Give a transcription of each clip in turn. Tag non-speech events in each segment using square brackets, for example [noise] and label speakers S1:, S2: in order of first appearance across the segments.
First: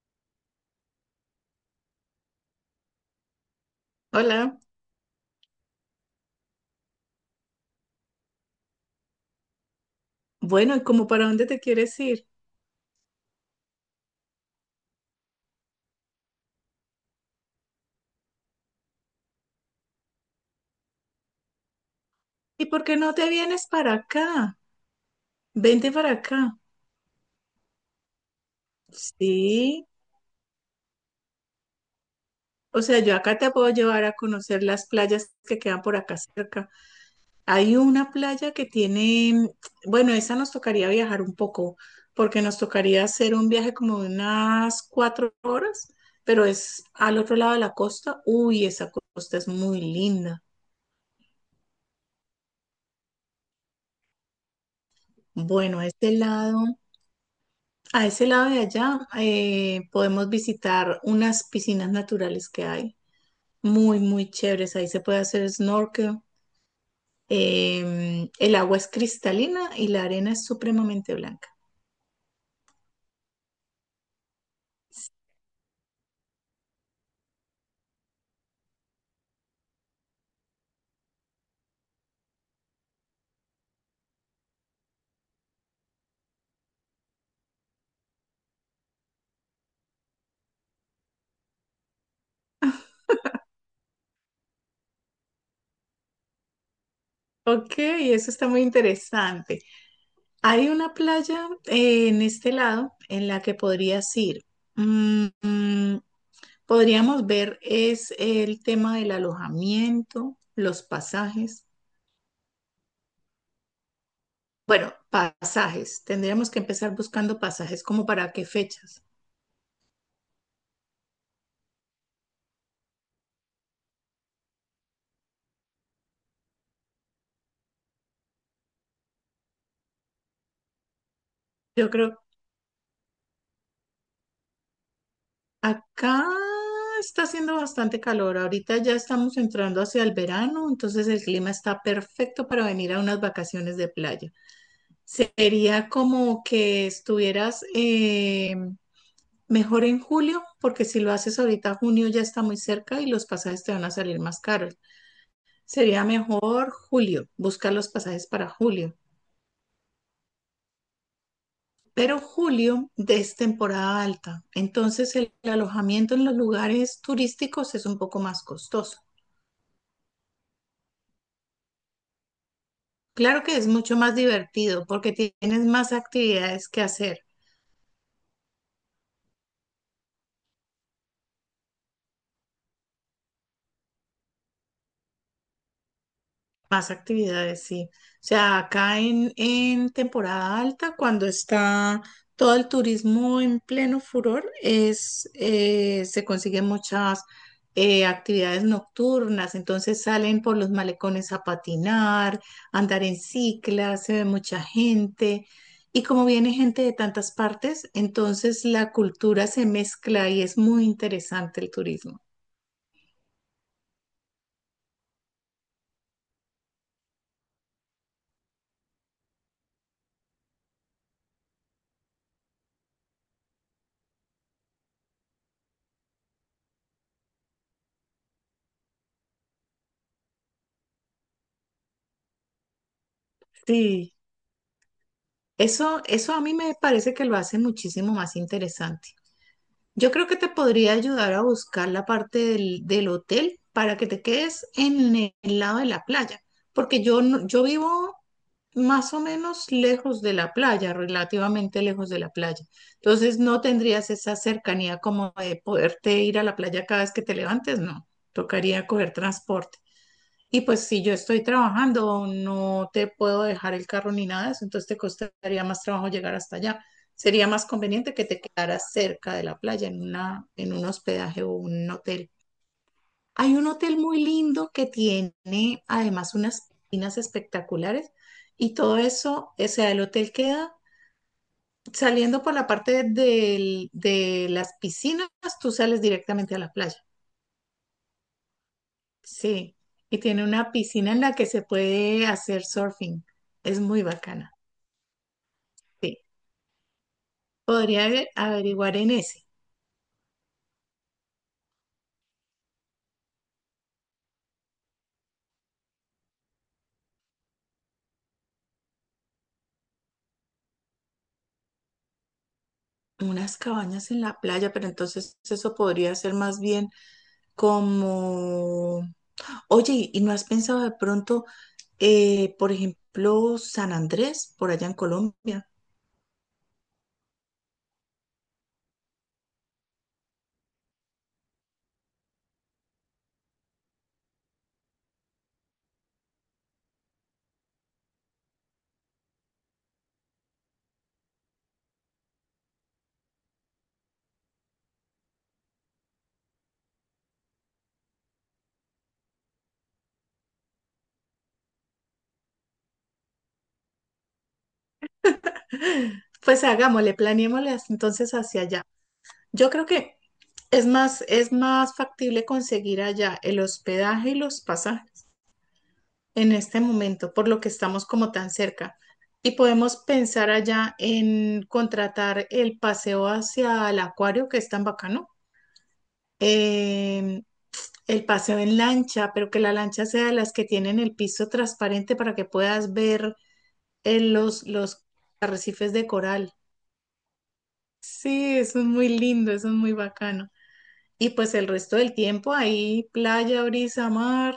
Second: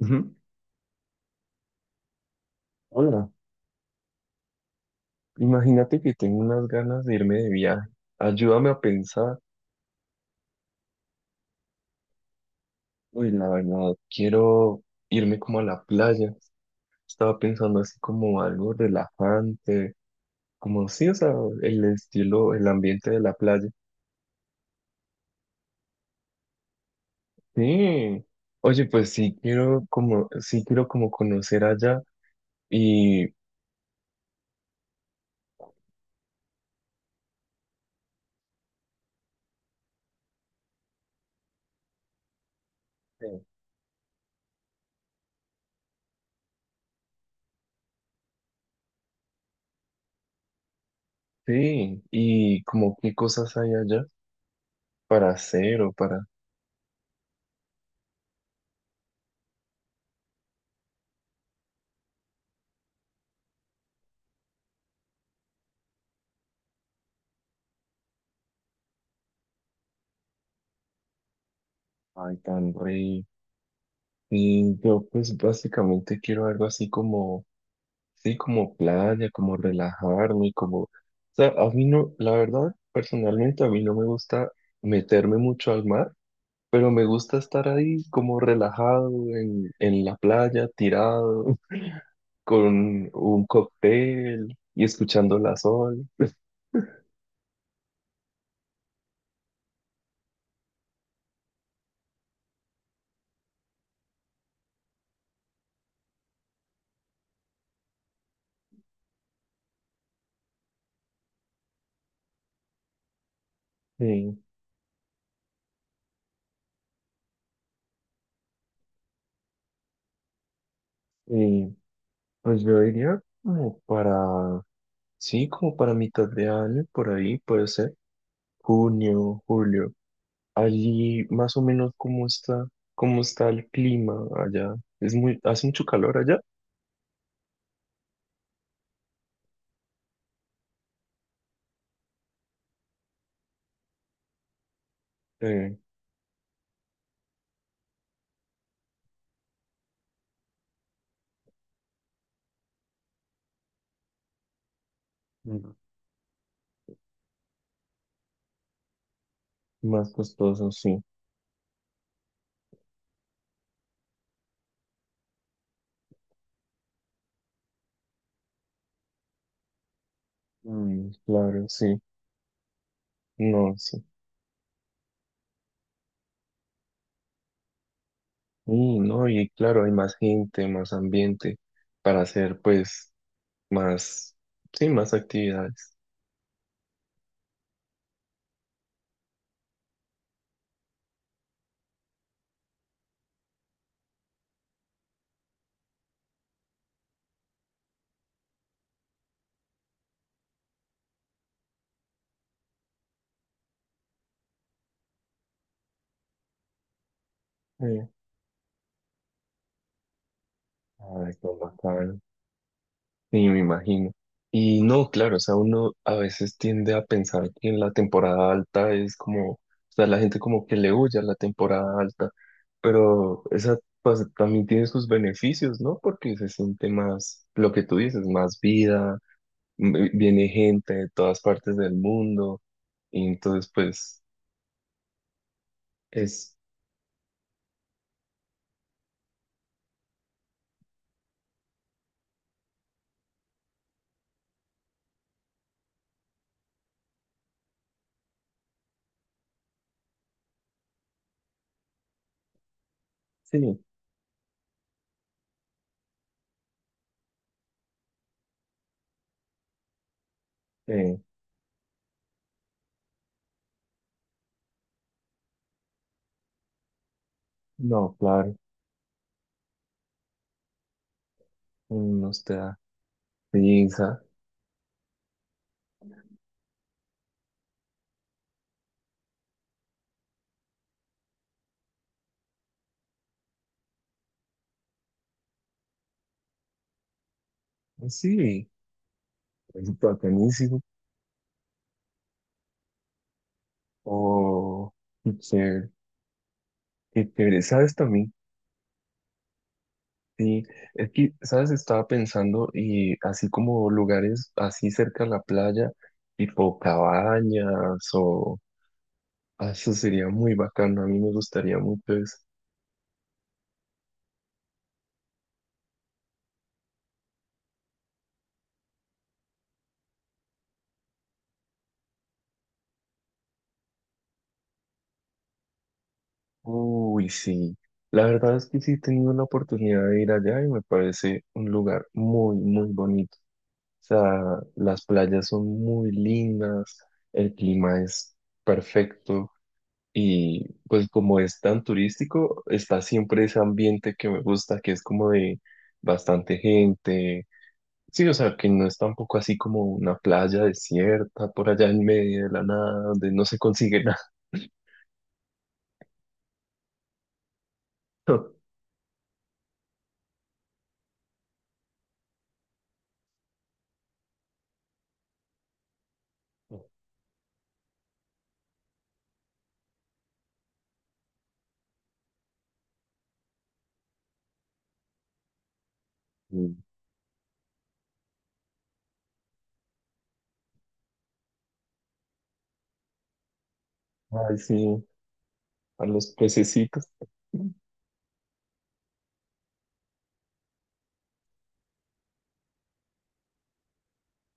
S1: Ujú. Hola,
S2: Hola,
S1: imagínate que tengo unas ganas de irme de viaje. Ayúdame a pensar.
S2: bueno, ¿y como para dónde te quieres ir?
S1: Uy, la verdad, quiero irme como a la playa. Estaba pensando así como algo relajante, como sí, o sea, el estilo, el
S2: ¿Y por qué
S1: ambiente
S2: no
S1: de
S2: te
S1: la
S2: vienes
S1: playa.
S2: para acá? Vente para acá.
S1: Sí. Oye, pues
S2: Sí,
S1: sí quiero como conocer allá
S2: o sea, yo
S1: y
S2: acá te puedo llevar a conocer las playas que quedan por acá cerca. Hay una playa que tiene, bueno, esa nos tocaría viajar un poco, porque nos tocaría
S1: sí,
S2: hacer un viaje como de unas cuatro horas, pero es al otro lado de la costa. Uy, esa costa es muy linda.
S1: sí, y como qué cosas hay allá para
S2: Bueno,
S1: hacer
S2: a
S1: o
S2: este
S1: para.
S2: lado. A ese lado de allá podemos visitar unas piscinas naturales que hay, muy, muy chéveres. Ahí se puede hacer snorkel. El agua es cristalina y la arena es supremamente blanca.
S1: Ay, tan rico. Y yo pues básicamente quiero algo así como, sí, como playa, como relajarme, como, o sea, a mí no, la verdad, personalmente a mí no me gusta meterme mucho al mar, pero me gusta estar ahí como relajado en la playa, tirado, [laughs] con un cóctel y escuchando la sol.
S2: Ok, eso está muy interesante. Hay una playa en este lado en la que podrías ir. Mm, mm, podríamos ver es el tema del alojamiento, los pasajes.
S1: Sí,
S2: Bueno, pasajes. Tendríamos que empezar buscando pasajes, como para qué fechas.
S1: y pues yo diría como para, sí, como para mitad de año, por ahí puede ser, junio, julio. Allí más o
S2: Yo
S1: menos
S2: creo,
S1: cómo está el clima allá. Es muy, hace mucho calor
S2: acá
S1: allá.
S2: está haciendo bastante calor. Ahorita ya estamos entrando hacia el verano, entonces el clima está perfecto para venir a unas vacaciones de playa.
S1: Eh,
S2: Sería como que estuvieras mejor en julio, porque si lo haces ahorita, junio ya está muy cerca y los pasajes te van a salir más caros.
S1: Mm.
S2: Sería mejor julio, buscar los pasajes para julio.
S1: Más costoso, sí.
S2: Pero julio es temporada alta, entonces el alojamiento en los lugares turísticos es un poco más costoso.
S1: Mm, claro, sí.
S2: Claro que es
S1: No,
S2: mucho
S1: sí.
S2: más divertido porque tienes más actividades que hacer.
S1: Mm, no, y claro, hay más gente, más ambiente para hacer pues más, sí, más actividades.
S2: Más actividades, sí. O sea, acá en temporada alta, cuando está todo el turismo en pleno furor, se consiguen muchas actividades nocturnas. Entonces salen por los malecones a patinar, a andar en cicla, se ve mucha gente. Y como viene gente de tantas partes,
S1: Eh,
S2: entonces la cultura se mezcla y es muy
S1: Ay, qué
S2: interesante el
S1: bacano.
S2: turismo.
S1: Sí, me imagino. Y no, claro, o sea, uno a veces tiende a pensar que en la temporada alta es como, o sea, la gente como que le huye a la temporada alta, pero esa pues, también tiene sus beneficios, ¿no? Porque se siente más, lo que tú dices, más vida, viene gente de todas partes del mundo, y entonces
S2: Sí.
S1: pues
S2: Eso a mí
S1: es,
S2: me parece que lo hace muchísimo más interesante. Yo creo que te podría ayudar a buscar la parte del hotel para que te quedes en el lado de la playa, porque yo, no- yo vivo más o menos lejos de la playa, relativamente lejos de la playa. Entonces no
S1: sí,
S2: tendrías esa cercanía como de poderte ir a la playa cada vez que te levantes, no. Tocaría coger transporte. Y pues si yo
S1: eh,
S2: estoy trabajando, no te puedo dejar el carro ni nada de eso, entonces te costaría más trabajo llegar hasta allá. Sería más
S1: no,
S2: conveniente que te
S1: claro,
S2: quedaras cerca de la playa en un hospedaje o un
S1: uno
S2: hotel.
S1: te da
S2: Hay un hotel
S1: risa,
S2: muy lindo que tiene además unas piscinas espectaculares y todo eso, o sea, el hotel queda saliendo por de las piscinas, tú sales directamente a la playa.
S1: sí,
S2: Sí,
S1: es
S2: y tiene una
S1: bacanísimo,
S2: piscina en la que se puede hacer surfing. Es muy bacana.
S1: o... chévere.
S2: Sí,
S1: Qué chévere. ¿Sabes
S2: podría
S1: también?
S2: averiguar en ese.
S1: Sí, es que, ¿sabes? Estaba pensando y así como lugares así cerca a la playa, tipo cabañas o... ah, eso sería muy bacano, a mí me gustaría mucho eso.
S2: Unas cabañas en la playa, pero entonces eso podría ser más bien como, oye, ¿y no has pensado de pronto, por ejemplo, San Andrés, por allá en Colombia?
S1: Uy, sí. La verdad es que sí he tenido la oportunidad de ir allá y me parece un lugar muy, muy bonito. O sea, las playas son muy lindas, el clima es perfecto. Y pues como es tan turístico, está siempre ese ambiente que me gusta, que es como de bastante gente. Sí, o sea, que no es tampoco así como una playa desierta por allá en medio de la nada, donde no se consigue nada.
S2: Pues hagámosle, planeémosle hasta entonces hacia
S1: [laughs]
S2: allá. Yo creo que es más factible conseguir allá el hospedaje y los pasajes en este momento, por lo que estamos como tan cerca. Y podemos pensar allá en contratar el paseo hacia el acuario, que es tan bacano,
S1: Mm.
S2: em, el paseo en lancha, pero que la lancha sea de las que tienen el piso transparente para que puedas ver
S1: Ay, sí,
S2: los arrecifes
S1: a
S2: de
S1: los
S2: coral.
S1: pececitos.
S2: Sí, eso es muy lindo, eso es muy bacano. Y pues el resto del tiempo ahí, playa, brisa, mar.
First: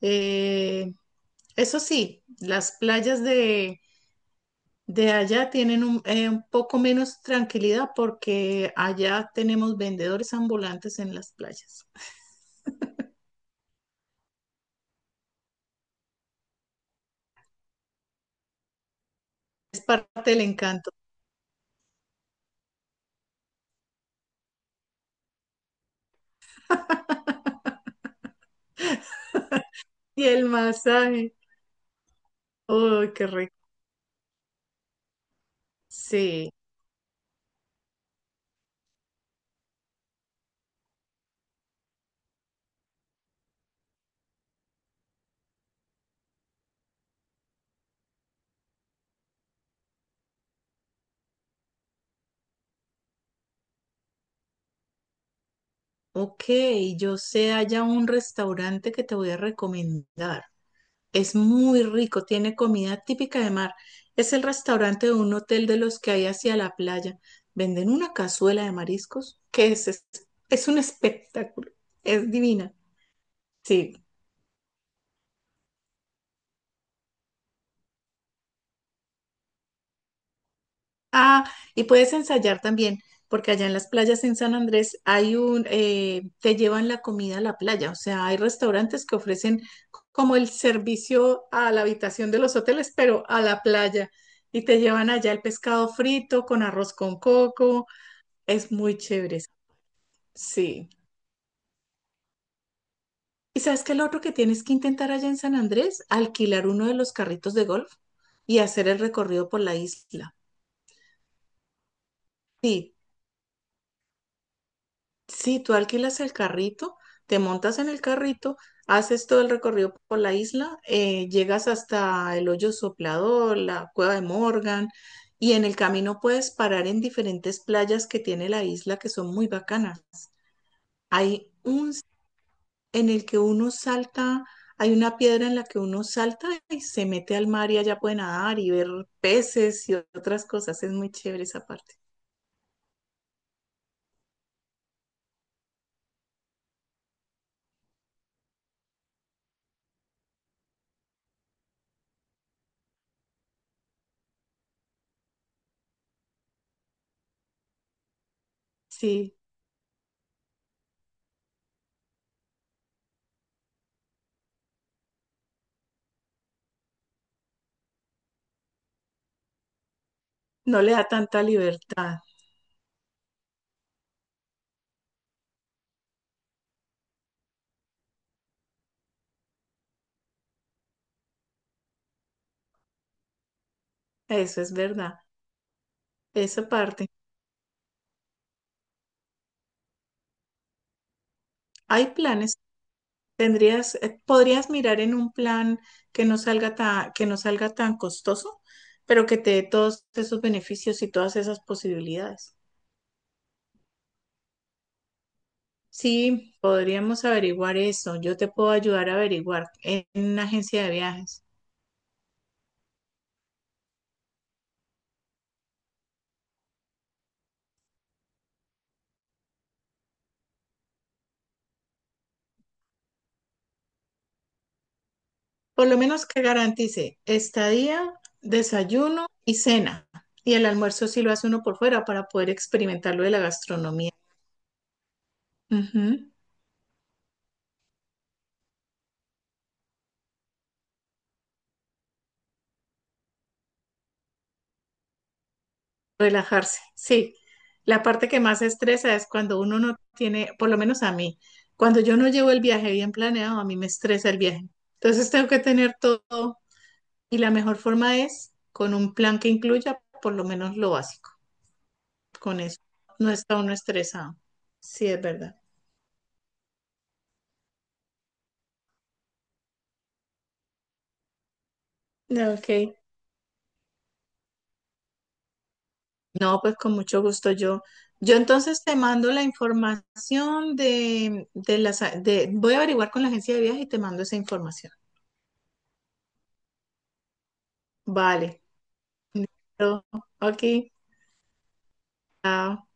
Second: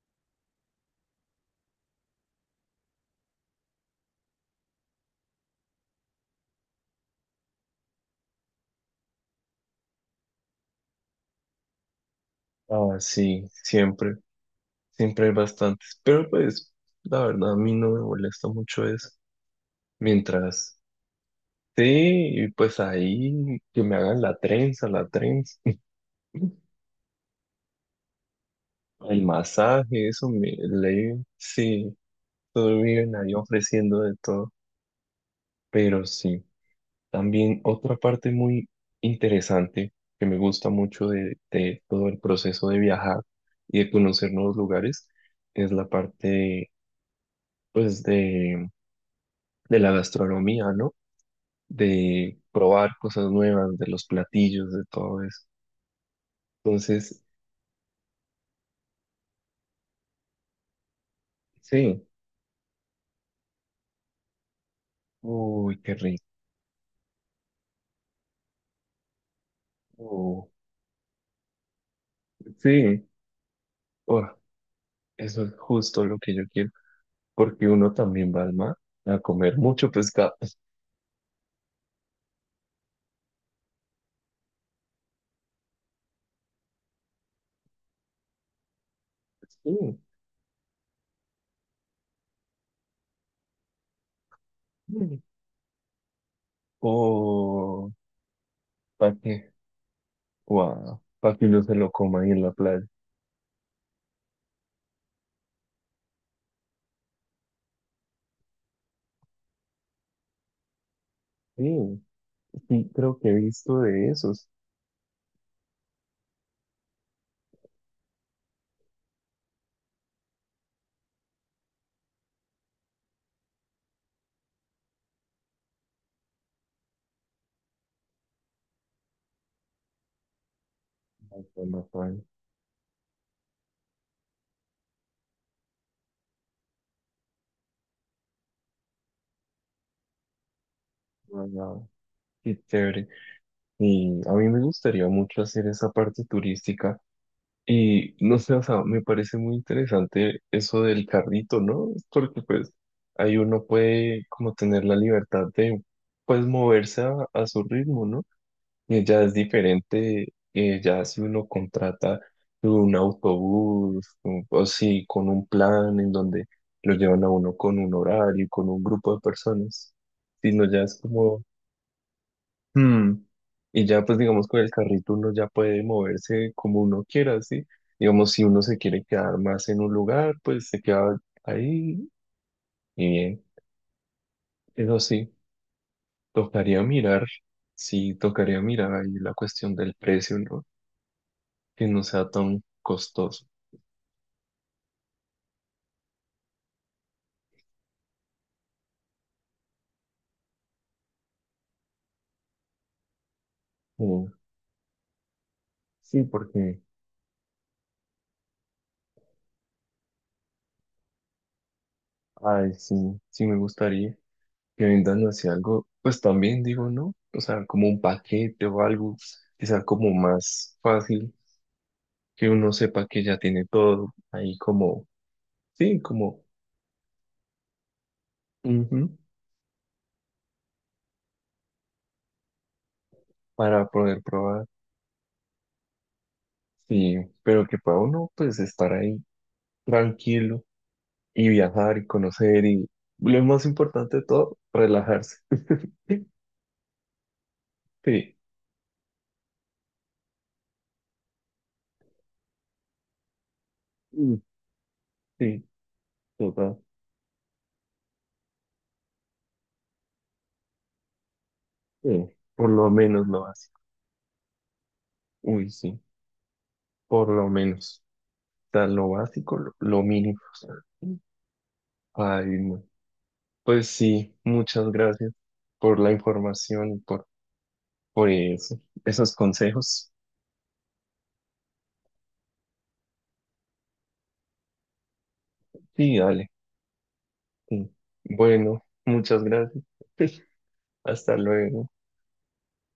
S2: Eh, eso sí, las playas de allá tienen un poco menos tranquilidad porque allá tenemos vendedores ambulantes en las playas.
S1: Ah, sí, siempre, siempre hay bastantes. Pero pues, la verdad, a mí no me molesta mucho eso.
S2: Es parte del
S1: Mientras,
S2: encanto.
S1: sí, y pues ahí que me hagan la trenza, la trenza. [laughs] El masaje,
S2: Y
S1: eso
S2: el
S1: me leí,
S2: masaje.
S1: sí, todo
S2: ¡Uy,
S1: viven
S2: qué
S1: ahí
S2: rico!
S1: ofreciendo de todo, pero sí.
S2: Sí.
S1: También otra parte muy interesante que me gusta mucho de todo el proceso de viajar y de conocer nuevos lugares es la parte, pues, de la gastronomía, ¿no? De probar cosas nuevas, de los platillos, de todo eso.
S2: Ok, yo
S1: Entonces,
S2: sé allá un restaurante que te voy a recomendar. Es muy
S1: sí,
S2: rico, tiene comida típica de mar. Es el restaurante de un hotel de
S1: uy, qué
S2: los que
S1: rico,
S2: hay hacia la playa. Venden una cazuela de mariscos que es un espectáculo. Es divina.
S1: sí,
S2: Sí.
S1: oh, eso es justo lo que yo quiero. Porque uno también va al mar a comer mucho pescado. [laughs]
S2: Ah, y puedes ensayar también, porque allá en las playas en San Andrés te llevan la comida a la playa, o sea, hay restaurantes que ofrecen
S1: Sí.
S2: como el servicio a la habitación de los hoteles, pero a la playa, y te llevan allá el pescado frito con arroz con coco,
S1: O
S2: es muy
S1: para
S2: chévere,
S1: que,
S2: sí.
S1: wow, para que uno se lo coma ahí en la playa.
S2: ¿Y sabes qué? Es Lo otro que tienes que intentar allá en San Andrés, alquilar uno de los carritos de golf y hacer el recorrido por la isla.
S1: Sí, sí,
S2: Sí,
S1: creo que he visto de esos.
S2: sí, tú alquilas el carrito, te montas en el carrito, haces todo el recorrido por la isla, llegas hasta el Hoyo Soplador, la Cueva de Morgan, y en el camino puedes parar en diferentes playas que tiene la isla que son muy bacanas.
S1: Ay,
S2: Hay
S1: qué más.
S2: un s- en el que uno salta, hay una piedra en la que uno salta y se mete al mar y allá puede nadar y ver peces y otras cosas. Es muy chévere esa
S1: Wow,
S2: parte.
S1: qué chévere. Y a mí me gustaría mucho hacer esa parte turística. Y no sé, o sea, me parece muy interesante eso del carrito, ¿no? Porque pues ahí uno puede como tener la libertad de pues moverse a su ritmo, ¿no? Ya es
S2: Sí,
S1: diferente, ya si uno contrata un autobús o si con un plan en donde lo llevan a uno con un horario, con un grupo de personas, sino ya
S2: no le
S1: es
S2: da tanta
S1: como,
S2: libertad,
S1: hmm, y ya pues digamos con el carrito uno ya puede moverse como uno quiera, ¿sí? Digamos, si uno se quiere quedar más en un lugar, pues se queda ahí y bien.
S2: eso es
S1: Eso
S2: verdad. Esa
S1: tocaría
S2: parte.
S1: mirar, sí, tocaría mirar ahí la cuestión del precio, ¿no? Que no
S2: Hay
S1: sea
S2: planes.
S1: tan costoso.
S2: Tendrías, podrías mirar en un plan que no salga tan costoso, pero que te dé todos esos beneficios y todas esas posibilidades.
S1: Eh, sí,
S2: Sí,
S1: porque,
S2: podríamos averiguar eso. Yo te puedo ayudar a averiguar en una agencia de viajes.
S1: ay, sí, sí me gustaría que vendan así algo, pues también digo, ¿no? O sea, como un paquete o algo que sea como más fácil, que uno sepa que ya tiene todo ahí como,
S2: Por lo
S1: sí,
S2: menos que
S1: como,
S2: garantice estadía,
S1: ujú,
S2: desayuno y cena. Y el almuerzo sí lo hace uno por fuera para poder experimentar lo de la
S1: para
S2: gastronomía.
S1: poder probar.
S2: Ujú.
S1: Sí, pero que para uno, pues, estar ahí tranquilo y viajar y conocer y, lo más importante de todo, relajarse. [laughs]
S2: Relajarse, sí. La parte
S1: Sí,
S2: que más estresa es cuando uno no tiene, por lo menos a mí, cuando yo no llevo el viaje bien planeado, a mí me estresa el
S1: Mm.
S2: viaje. Entonces tengo que
S1: Sí,
S2: tener todo
S1: total.
S2: y la mejor forma es con un plan que incluya por lo menos lo básico.
S1: Sí,
S2: Con
S1: por
S2: eso
S1: lo menos
S2: no
S1: lo
S2: está uno
S1: básico.
S2: estresado. Sí, es verdad.
S1: Uy, sí, por lo menos. O sea, lo básico, lo mínimo. Ay,
S2: Ok.
S1: no. Pues sí, muchas gracias por la
S2: No, pues
S1: información
S2: con
S1: y
S2: mucho gusto yo.
S1: por
S2: Yo
S1: eso,
S2: entonces te mando
S1: esos
S2: la
S1: consejos.
S2: información de las... De, voy a averiguar con la agencia de viaje y te mando esa información.
S1: Sí, dale. Sí.
S2: Vale.
S1: Bueno, muchas gracias.
S2: Pero,
S1: [laughs]
S2: ok.
S1: Hasta luego.
S2: Chao.